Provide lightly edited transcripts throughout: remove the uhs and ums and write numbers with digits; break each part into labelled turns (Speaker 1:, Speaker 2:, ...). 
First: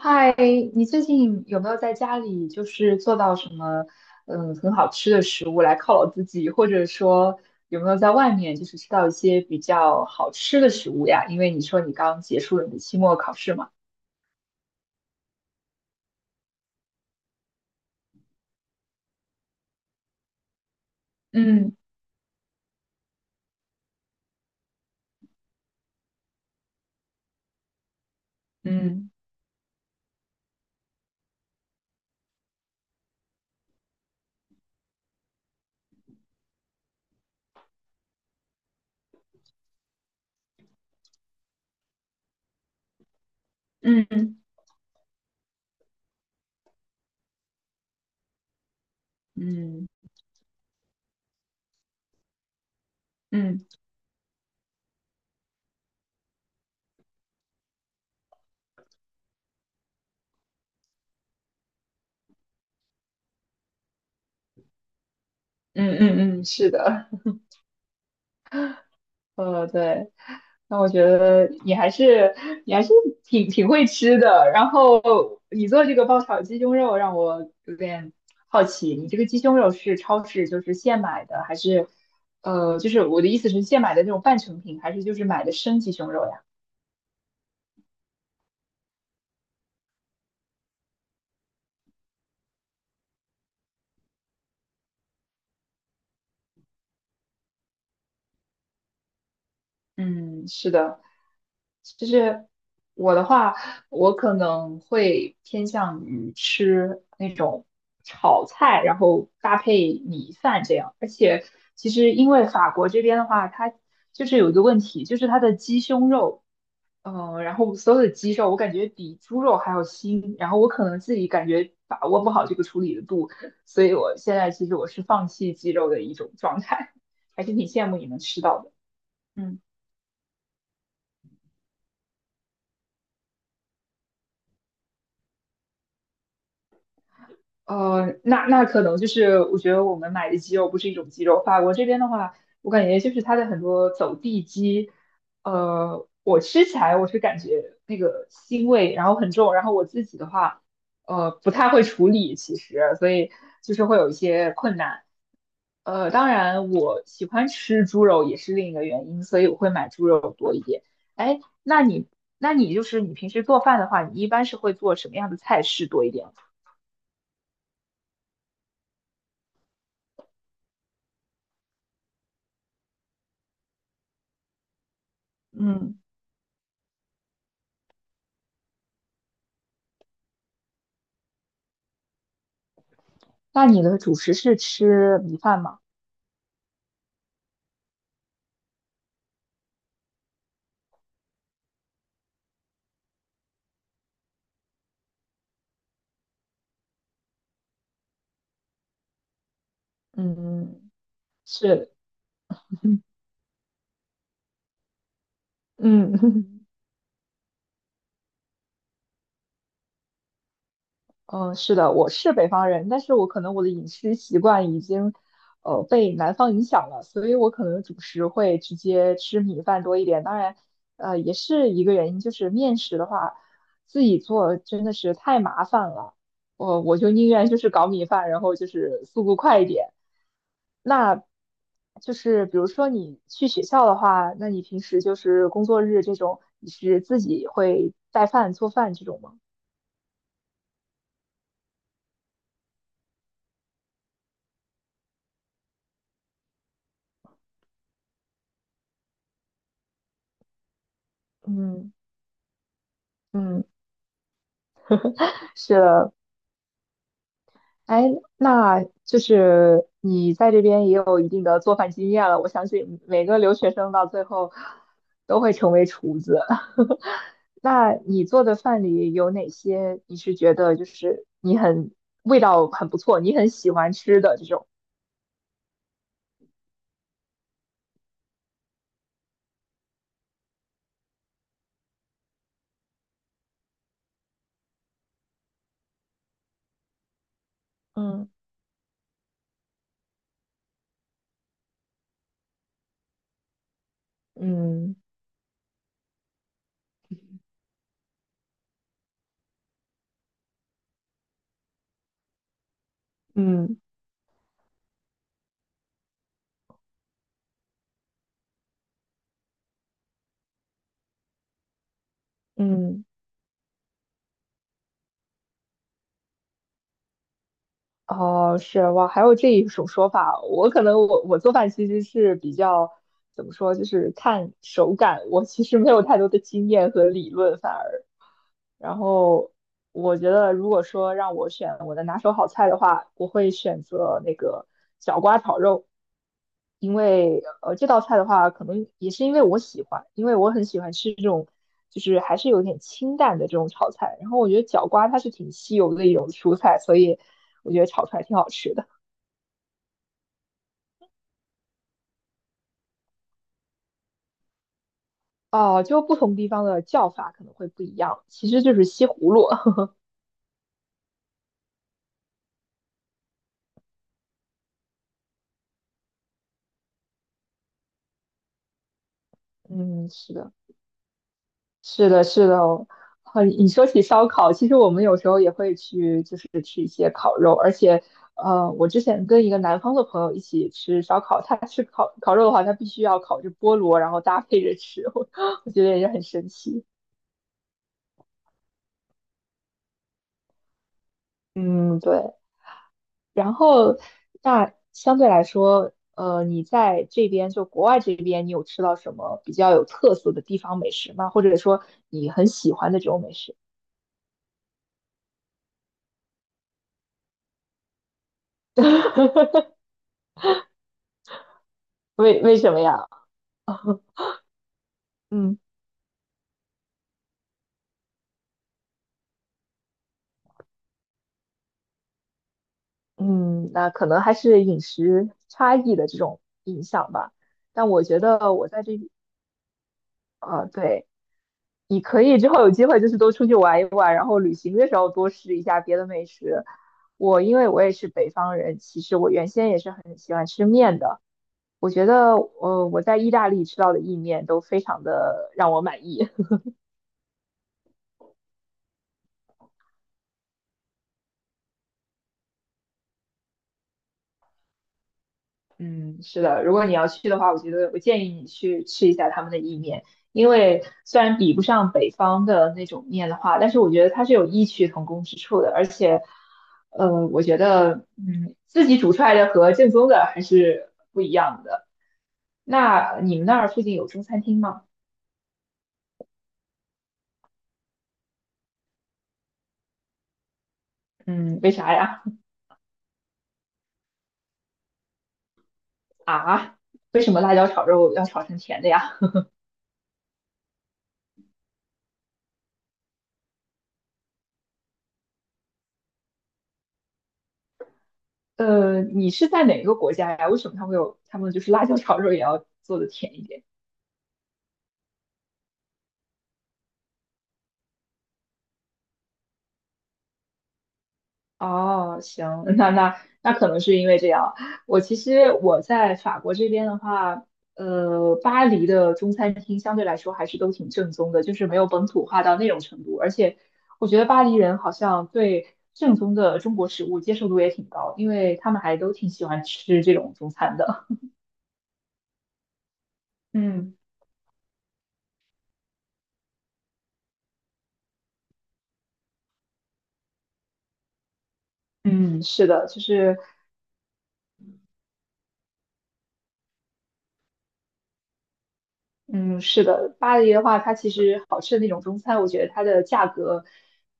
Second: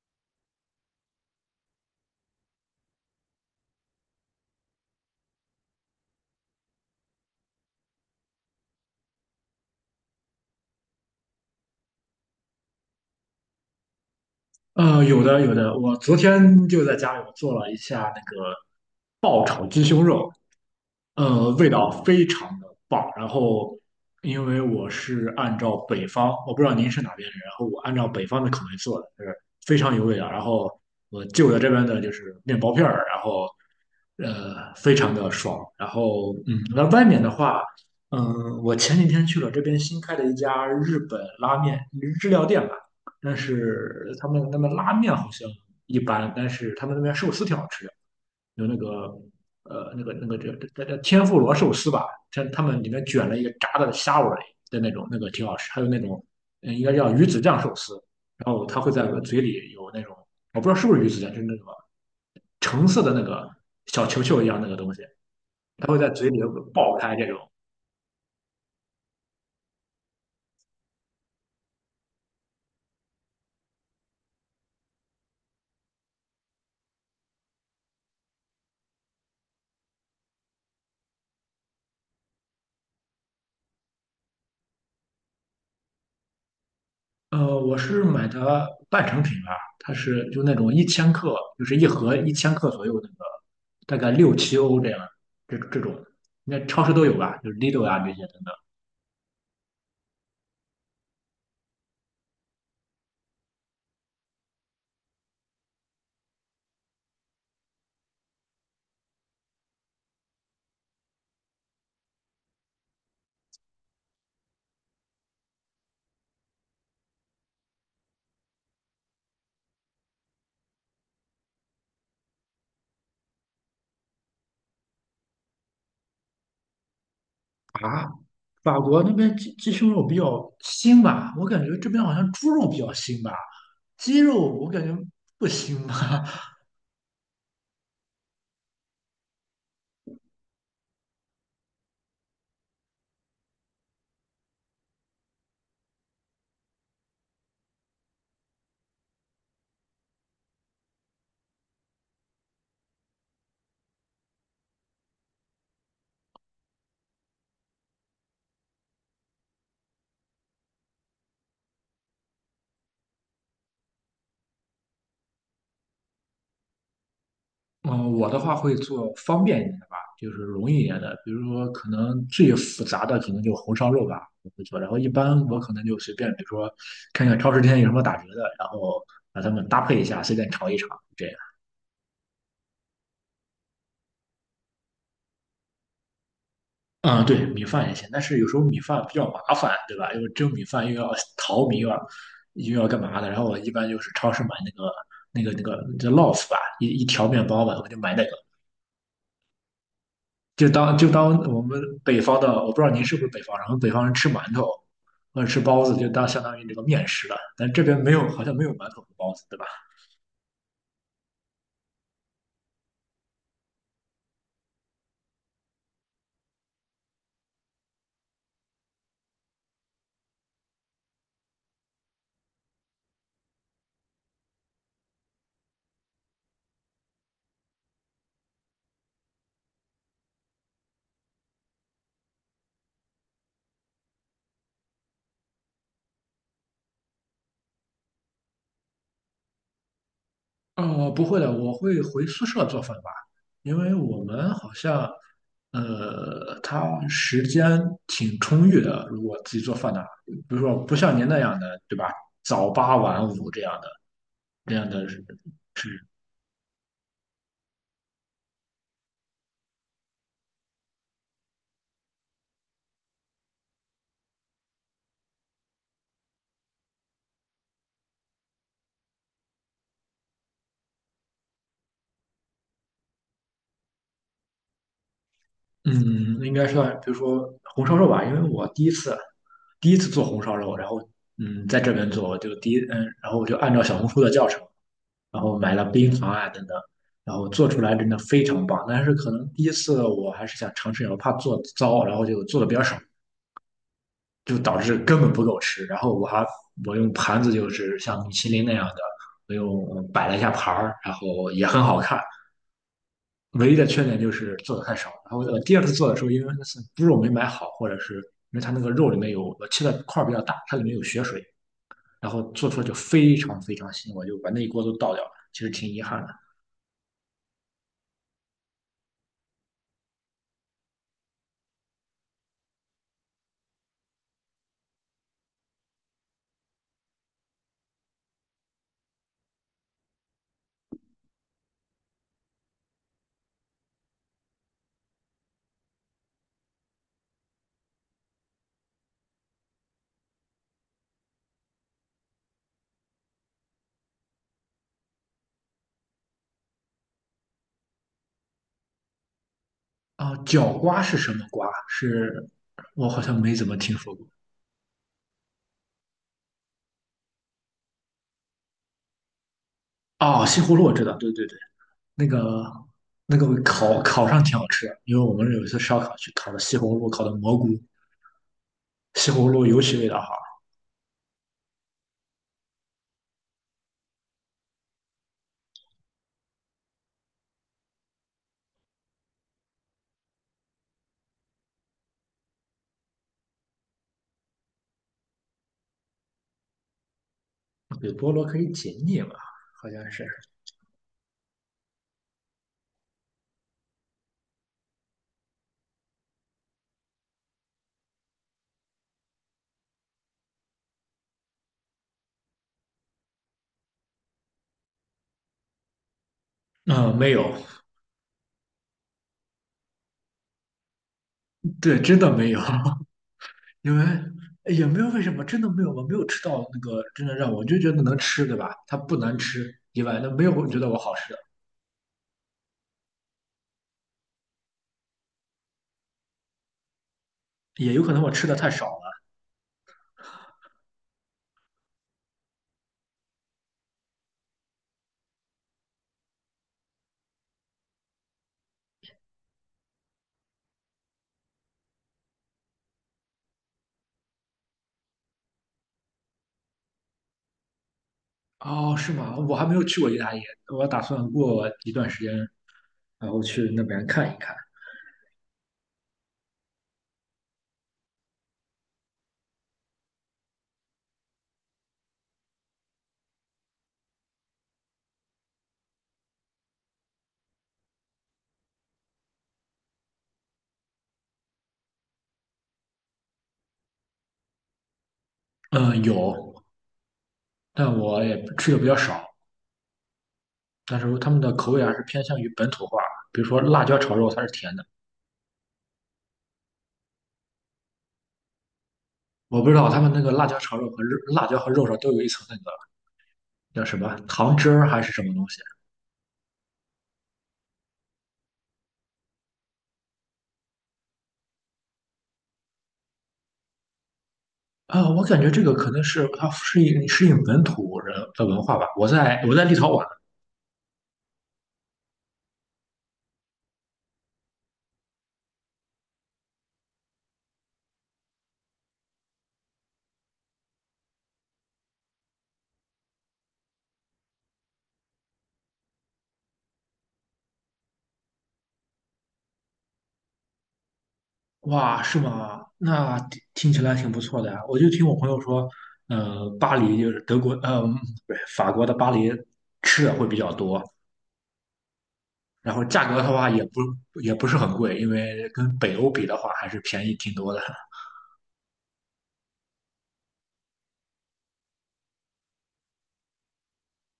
Speaker 1: 嗨，你最近有没有在家里就是做到什么很好吃的食物来犒劳自己，或者说有没有在外面就是吃到一些比较好吃的食物呀？因为你说你刚结束了你的期末考试嘛。
Speaker 2: 有的有的，我昨天就在家里我做了一下那个爆炒鸡胸肉，味
Speaker 1: 嗯
Speaker 2: 道非常的棒。然后，因为我是按照北方，我不知道您是哪边人，然后我按照北方的口味做的，
Speaker 1: 嗯
Speaker 2: 就是非常有味道。然后我就着这边的就是面包片儿，然后非常的爽。然后，那外面的话，我前几天去了这边新开的一家日本拉面日料店吧，但
Speaker 1: 嗯
Speaker 2: 是他
Speaker 1: 嗯
Speaker 2: 们那边拉面好像一般，但是他们那边寿司挺好吃的。有那个
Speaker 1: 嗯
Speaker 2: 呃那个那个叫天妇罗寿司吧，像他们里面卷了一个
Speaker 1: 嗯
Speaker 2: 炸的虾尾的那种，那个挺好吃。还有那种应该叫鱼子酱寿司，然后它会在嘴里有那种我不知道是不是鱼子酱，就是那个橙色的那个小球球一样那个东西，它
Speaker 1: 嗯
Speaker 2: 会在嘴里
Speaker 1: 嗯，嗯，是
Speaker 2: 爆
Speaker 1: 的。
Speaker 2: 开这种。
Speaker 1: 对，那我觉得你还是挺会吃的。然后你做这个爆炒鸡胸肉让我有点好奇，你这个鸡胸肉是超市就是现买的，还是就是我的意思是现买的那种半成品，还是就是买的生鸡胸肉呀？
Speaker 2: 我是买的半成品吧，它是就那种一千克，就是一盒一千克左右那个，大概六七欧这样，这种，应该超市都有吧，就是 Lidl 啊这些等
Speaker 1: 嗯，是的。就是我的话，我可能会偏向于吃那种炒菜，然后搭配米饭这样。而且其实因为法国这边的话，它就是有一个问题，就是它的鸡胸肉，然后所有的鸡肉我感觉比猪肉还要腥，然后我可能自己感觉把握不好这个处理的度，所以我现在其实我是放弃鸡肉的一种状态，还是挺羡
Speaker 2: 等。
Speaker 1: 慕
Speaker 2: 啊，
Speaker 1: 你能吃到的。
Speaker 2: 法国那边鸡
Speaker 1: 嗯。
Speaker 2: 鸡胸肉比较腥吧，我感觉这边好像猪肉比较腥吧，鸡肉我感觉不腥吧。
Speaker 1: 那可能就是我觉得我们买的鸡肉不是一种鸡肉。法国这边的话，我感觉就是它的很多走地鸡，我吃起来我是感觉那个腥味，然后很重。然后我自己的话，不太会处理，其实，所以就是会有一些困难。当然我喜欢吃猪肉也是另一个原因，所以我会买猪肉多一点。哎，那你就是你平时做饭的话，你一般是会做什么样的菜式多一点？
Speaker 2: 嗯，我的话会做方便一点的吧，就是容易一点的，比如说可能最复杂的可能就红烧肉吧，我会做。然后一般我可能就
Speaker 1: 嗯。
Speaker 2: 随便，比如说看看超市今天有什么打折的，然后把它们搭配一下，随便炒一炒，这样。
Speaker 1: 那你的主食是吃米饭吗？
Speaker 2: 啊，对，米饭也行，但是有时候米饭比较麻烦，对吧？又蒸米饭又要 淘米，又要干嘛的。然后我一般就是超市买那个叫 loaf 吧，一条面包吧，我就买那个，就
Speaker 1: 嗯，
Speaker 2: 当就当我们
Speaker 1: 是，
Speaker 2: 北方的，我不知道您是不是北方人，我们北方人吃馒头或者吃包子，就
Speaker 1: 嗯，
Speaker 2: 当相当 于这个面食了。但这边没有，好像没有馒头和包子，对吧？
Speaker 1: 嗯，是的，我是北方人，但是我可能我的饮食习惯已经，被南方影响了，所以我可能主食会直接吃米饭多一点。当然，也是一个原因，就是面食的话，自己做真的是太麻烦了，我就宁愿就是搞米饭，然后就是速度快一点。那就是比如说你去学校的话，那你平时就是工作日这种，你是自己会带饭做饭这种吗？
Speaker 2: 哦，不会的，我会回宿舍做饭吧，因为我们好像，他时间挺充裕的。如果自己做饭的话，比如说不像您那样的，
Speaker 1: 嗯。
Speaker 2: 对吧？早八晚五这
Speaker 1: 嗯。
Speaker 2: 样的，这样的是
Speaker 1: 是
Speaker 2: 是，
Speaker 1: 的，哎，那就是你在这边也有一定的做饭经验了。我相信每个留学生到最后都会成为厨子。那你做的饭里有哪些你是觉得就是你很味道很不错，你很喜欢吃的这种？
Speaker 2: 嗯，应该算，比如说红烧肉吧，因为我第一次做红烧肉，然后在这边做，就第一然后我就按照小红书的教程。然后买了冰糖啊等等，然后做出来真的
Speaker 1: 嗯
Speaker 2: 非常棒。但是可能第一次我还是想尝试一下，我怕做糟，然后就做的比较少，就导
Speaker 1: 嗯
Speaker 2: 致根本不够吃。然后我用盘子就是像米其林那样的，我用摆了一下盘儿，然后也很好看。唯一
Speaker 1: 嗯
Speaker 2: 的缺点就是做的太少。然后我第二次做的时候，因为那次猪肉没买好，或者是因为它那个肉里面有我切的块儿比较大，它里面有血水，然后做出来就
Speaker 1: 嗯。
Speaker 2: 非常非常腥，我就把那一锅都倒掉了，其实挺遗憾的。
Speaker 1: 哦，是哇，还有这一种说法。我可能我做饭其实是比较怎么说，就是看手感。我其实没有太多的经验和理论，反而。然后我觉得，如果说让我选我的拿手好菜的话，我会选择那个角瓜炒肉，因为这道菜的话，可能也是因为我喜欢，因为我很喜欢吃这种就是还是有点清淡的这种炒菜。然后我觉得角瓜它是挺稀有的一种蔬菜，所以我觉得炒出来挺好吃的。
Speaker 2: 啊，角瓜是什么瓜？是我好像没怎么听说过。
Speaker 1: 哦，就不同地方的叫法可能会不一样，其实就是西葫芦。
Speaker 2: 哦，西葫芦我知道，对对对，那个烤上挺好吃的因为我们有一次烧烤去烤的西葫芦，烤的蘑菇，西 葫芦尤其味
Speaker 1: 嗯，
Speaker 2: 道好。
Speaker 1: 是的。是的，是的哦，很，你说起烧烤，其实我们有时候也会去，就是吃一些烤肉，而且，我之前跟一个南方的朋友一起吃烧烤，他吃烤肉的话，他必须要烤着菠萝，然后搭配着吃，我觉得也是很神奇。
Speaker 2: 对，菠萝可以解腻嘛，好像是。
Speaker 1: 嗯，对。然后，那相对来说，你在这边就国外这边，你有吃到什么比较有特色的地方美食吗？或者说你很喜欢的这种美食？
Speaker 2: 嗯，没有，对，真的
Speaker 1: 为
Speaker 2: 没
Speaker 1: 为
Speaker 2: 有，
Speaker 1: 什么呀？
Speaker 2: 因为 哎也没有为什么，
Speaker 1: 嗯。
Speaker 2: 真的没有，我没有吃到那个真的让我就觉得能吃，对吧？它不难吃以外，那没有我觉得我好吃的，
Speaker 1: 嗯，那可能还是饮食差异的这种影响吧。但
Speaker 2: 也有
Speaker 1: 我
Speaker 2: 可
Speaker 1: 觉
Speaker 2: 能我吃
Speaker 1: 得
Speaker 2: 的
Speaker 1: 我
Speaker 2: 太
Speaker 1: 在
Speaker 2: 少
Speaker 1: 这，
Speaker 2: 了。
Speaker 1: 啊，对，你可以之后有机会就是多出去玩一玩，然后旅行的时候多试一下别的美食。我因为我也是北方人，其实我原先也是很喜欢吃面的。我觉得，我在意大利吃到的意面都非常的让我满意。
Speaker 2: 哦，是吗？我还没有去过意大利，我打算过一段时间，然后去那边看一看。
Speaker 1: 嗯，是的，如果你要去的话，我觉得我建议你去吃一下他们的意面，因为虽然比不上北方的那种面的话，但是我觉得它是有异曲同工之处的，而且，我觉得，自己煮出来的和正宗的还是不一样的。那你们那儿附近有中餐厅吗？
Speaker 2: 嗯，有，但我也吃的比较少。但是他们的
Speaker 1: 嗯，
Speaker 2: 口
Speaker 1: 为
Speaker 2: 味还
Speaker 1: 啥
Speaker 2: 是
Speaker 1: 呀？
Speaker 2: 偏向于本土化，比如说辣椒炒肉，它是甜的。
Speaker 1: 啊，为什么辣椒炒肉要炒成甜的呀？
Speaker 2: 我不知道他们那个辣椒炒肉和肉辣椒和肉上都有一层那个叫什么糖汁儿还是什么东西
Speaker 1: 你是在哪个国家呀？为什么他们就是辣椒炒肉也要做的甜一点？
Speaker 2: 啊。我感觉这个可能是它适应适应本土人的文化吧。我在立陶宛。
Speaker 1: 哦，行，那那可能是因为这样。我其实我在法国这边的话，巴黎的中餐厅相对来说还是都挺正宗的，就是没有本土化到那种程度。而且我觉得巴黎人好像对正宗的中国食物接受度也挺高，因为他们还都挺喜欢吃这种中餐的。
Speaker 2: 哇，是吗？那听 听起来
Speaker 1: 嗯
Speaker 2: 挺不错的呀。我就听我朋友说，巴黎就是德国，不是法国的巴黎吃的会比较多，
Speaker 1: 嗯，是
Speaker 2: 然后
Speaker 1: 的，就
Speaker 2: 价格的
Speaker 1: 是，
Speaker 2: 话也不是很贵，因为跟北欧比的话还是便宜挺多的。
Speaker 1: 嗯，是的，巴黎的话，它其实好吃的那种中餐，我觉得它的价格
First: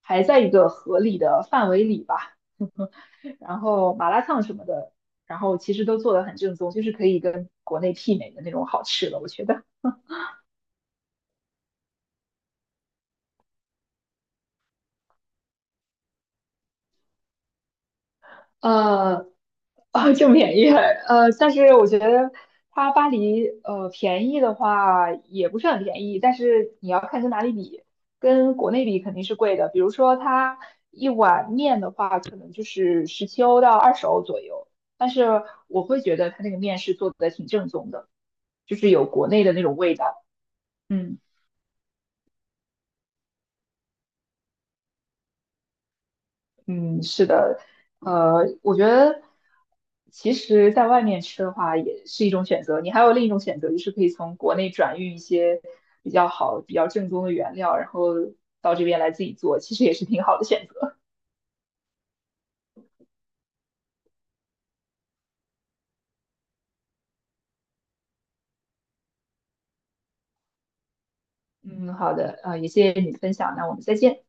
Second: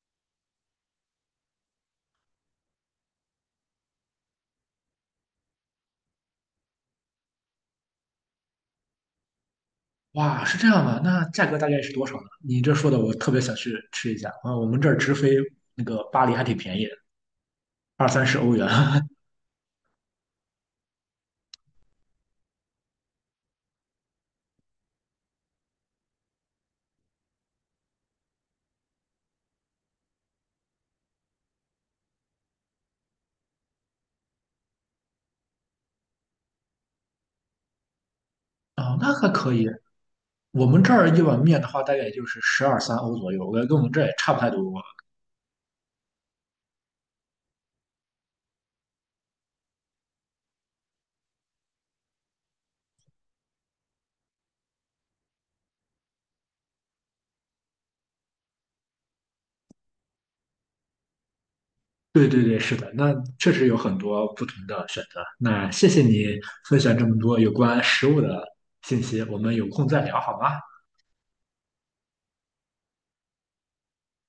Speaker 1: 还在一个合理的范围里吧。然后麻辣烫什么的，然后其实都做的很正宗，就是可以跟国内媲美的那种好吃的，我觉得。
Speaker 2: 哇，是这样的，那价格大概是多少呢？你这说的我特别想去吃一下。啊，我们这儿直飞那个巴黎还挺便宜的二三十欧元。啊，
Speaker 1: 呃，啊，就便宜，但是我觉得它巴黎，便宜的话也不是很便宜，但是你要看跟哪里比，跟国内比肯定是贵的。比如说它一碗面的话，可能就是17欧到20欧左右，但是我会觉得它那个面是做的挺正宗的，就是有
Speaker 2: 那还
Speaker 1: 国内
Speaker 2: 可
Speaker 1: 的那
Speaker 2: 以。
Speaker 1: 种味道。
Speaker 2: 我们这儿
Speaker 1: 嗯。
Speaker 2: 一碗面的话，大概也就是十二三欧左右，我感觉跟我们这儿也差不太多。
Speaker 1: 嗯，是的，我觉得其实在外面吃的话也是一种选择。你还有另一种选择，就是可以从国内转运一些比较好、比较正宗的原料，然后到这边来自己做，其实也是挺好的选择。
Speaker 2: 对对对，是的，那确实有很多不同的选择。那谢谢你分享这么多有关食物的信息，我们有空再聊好吗？
Speaker 1: 嗯，好的，也谢谢你的分享，那我们再见。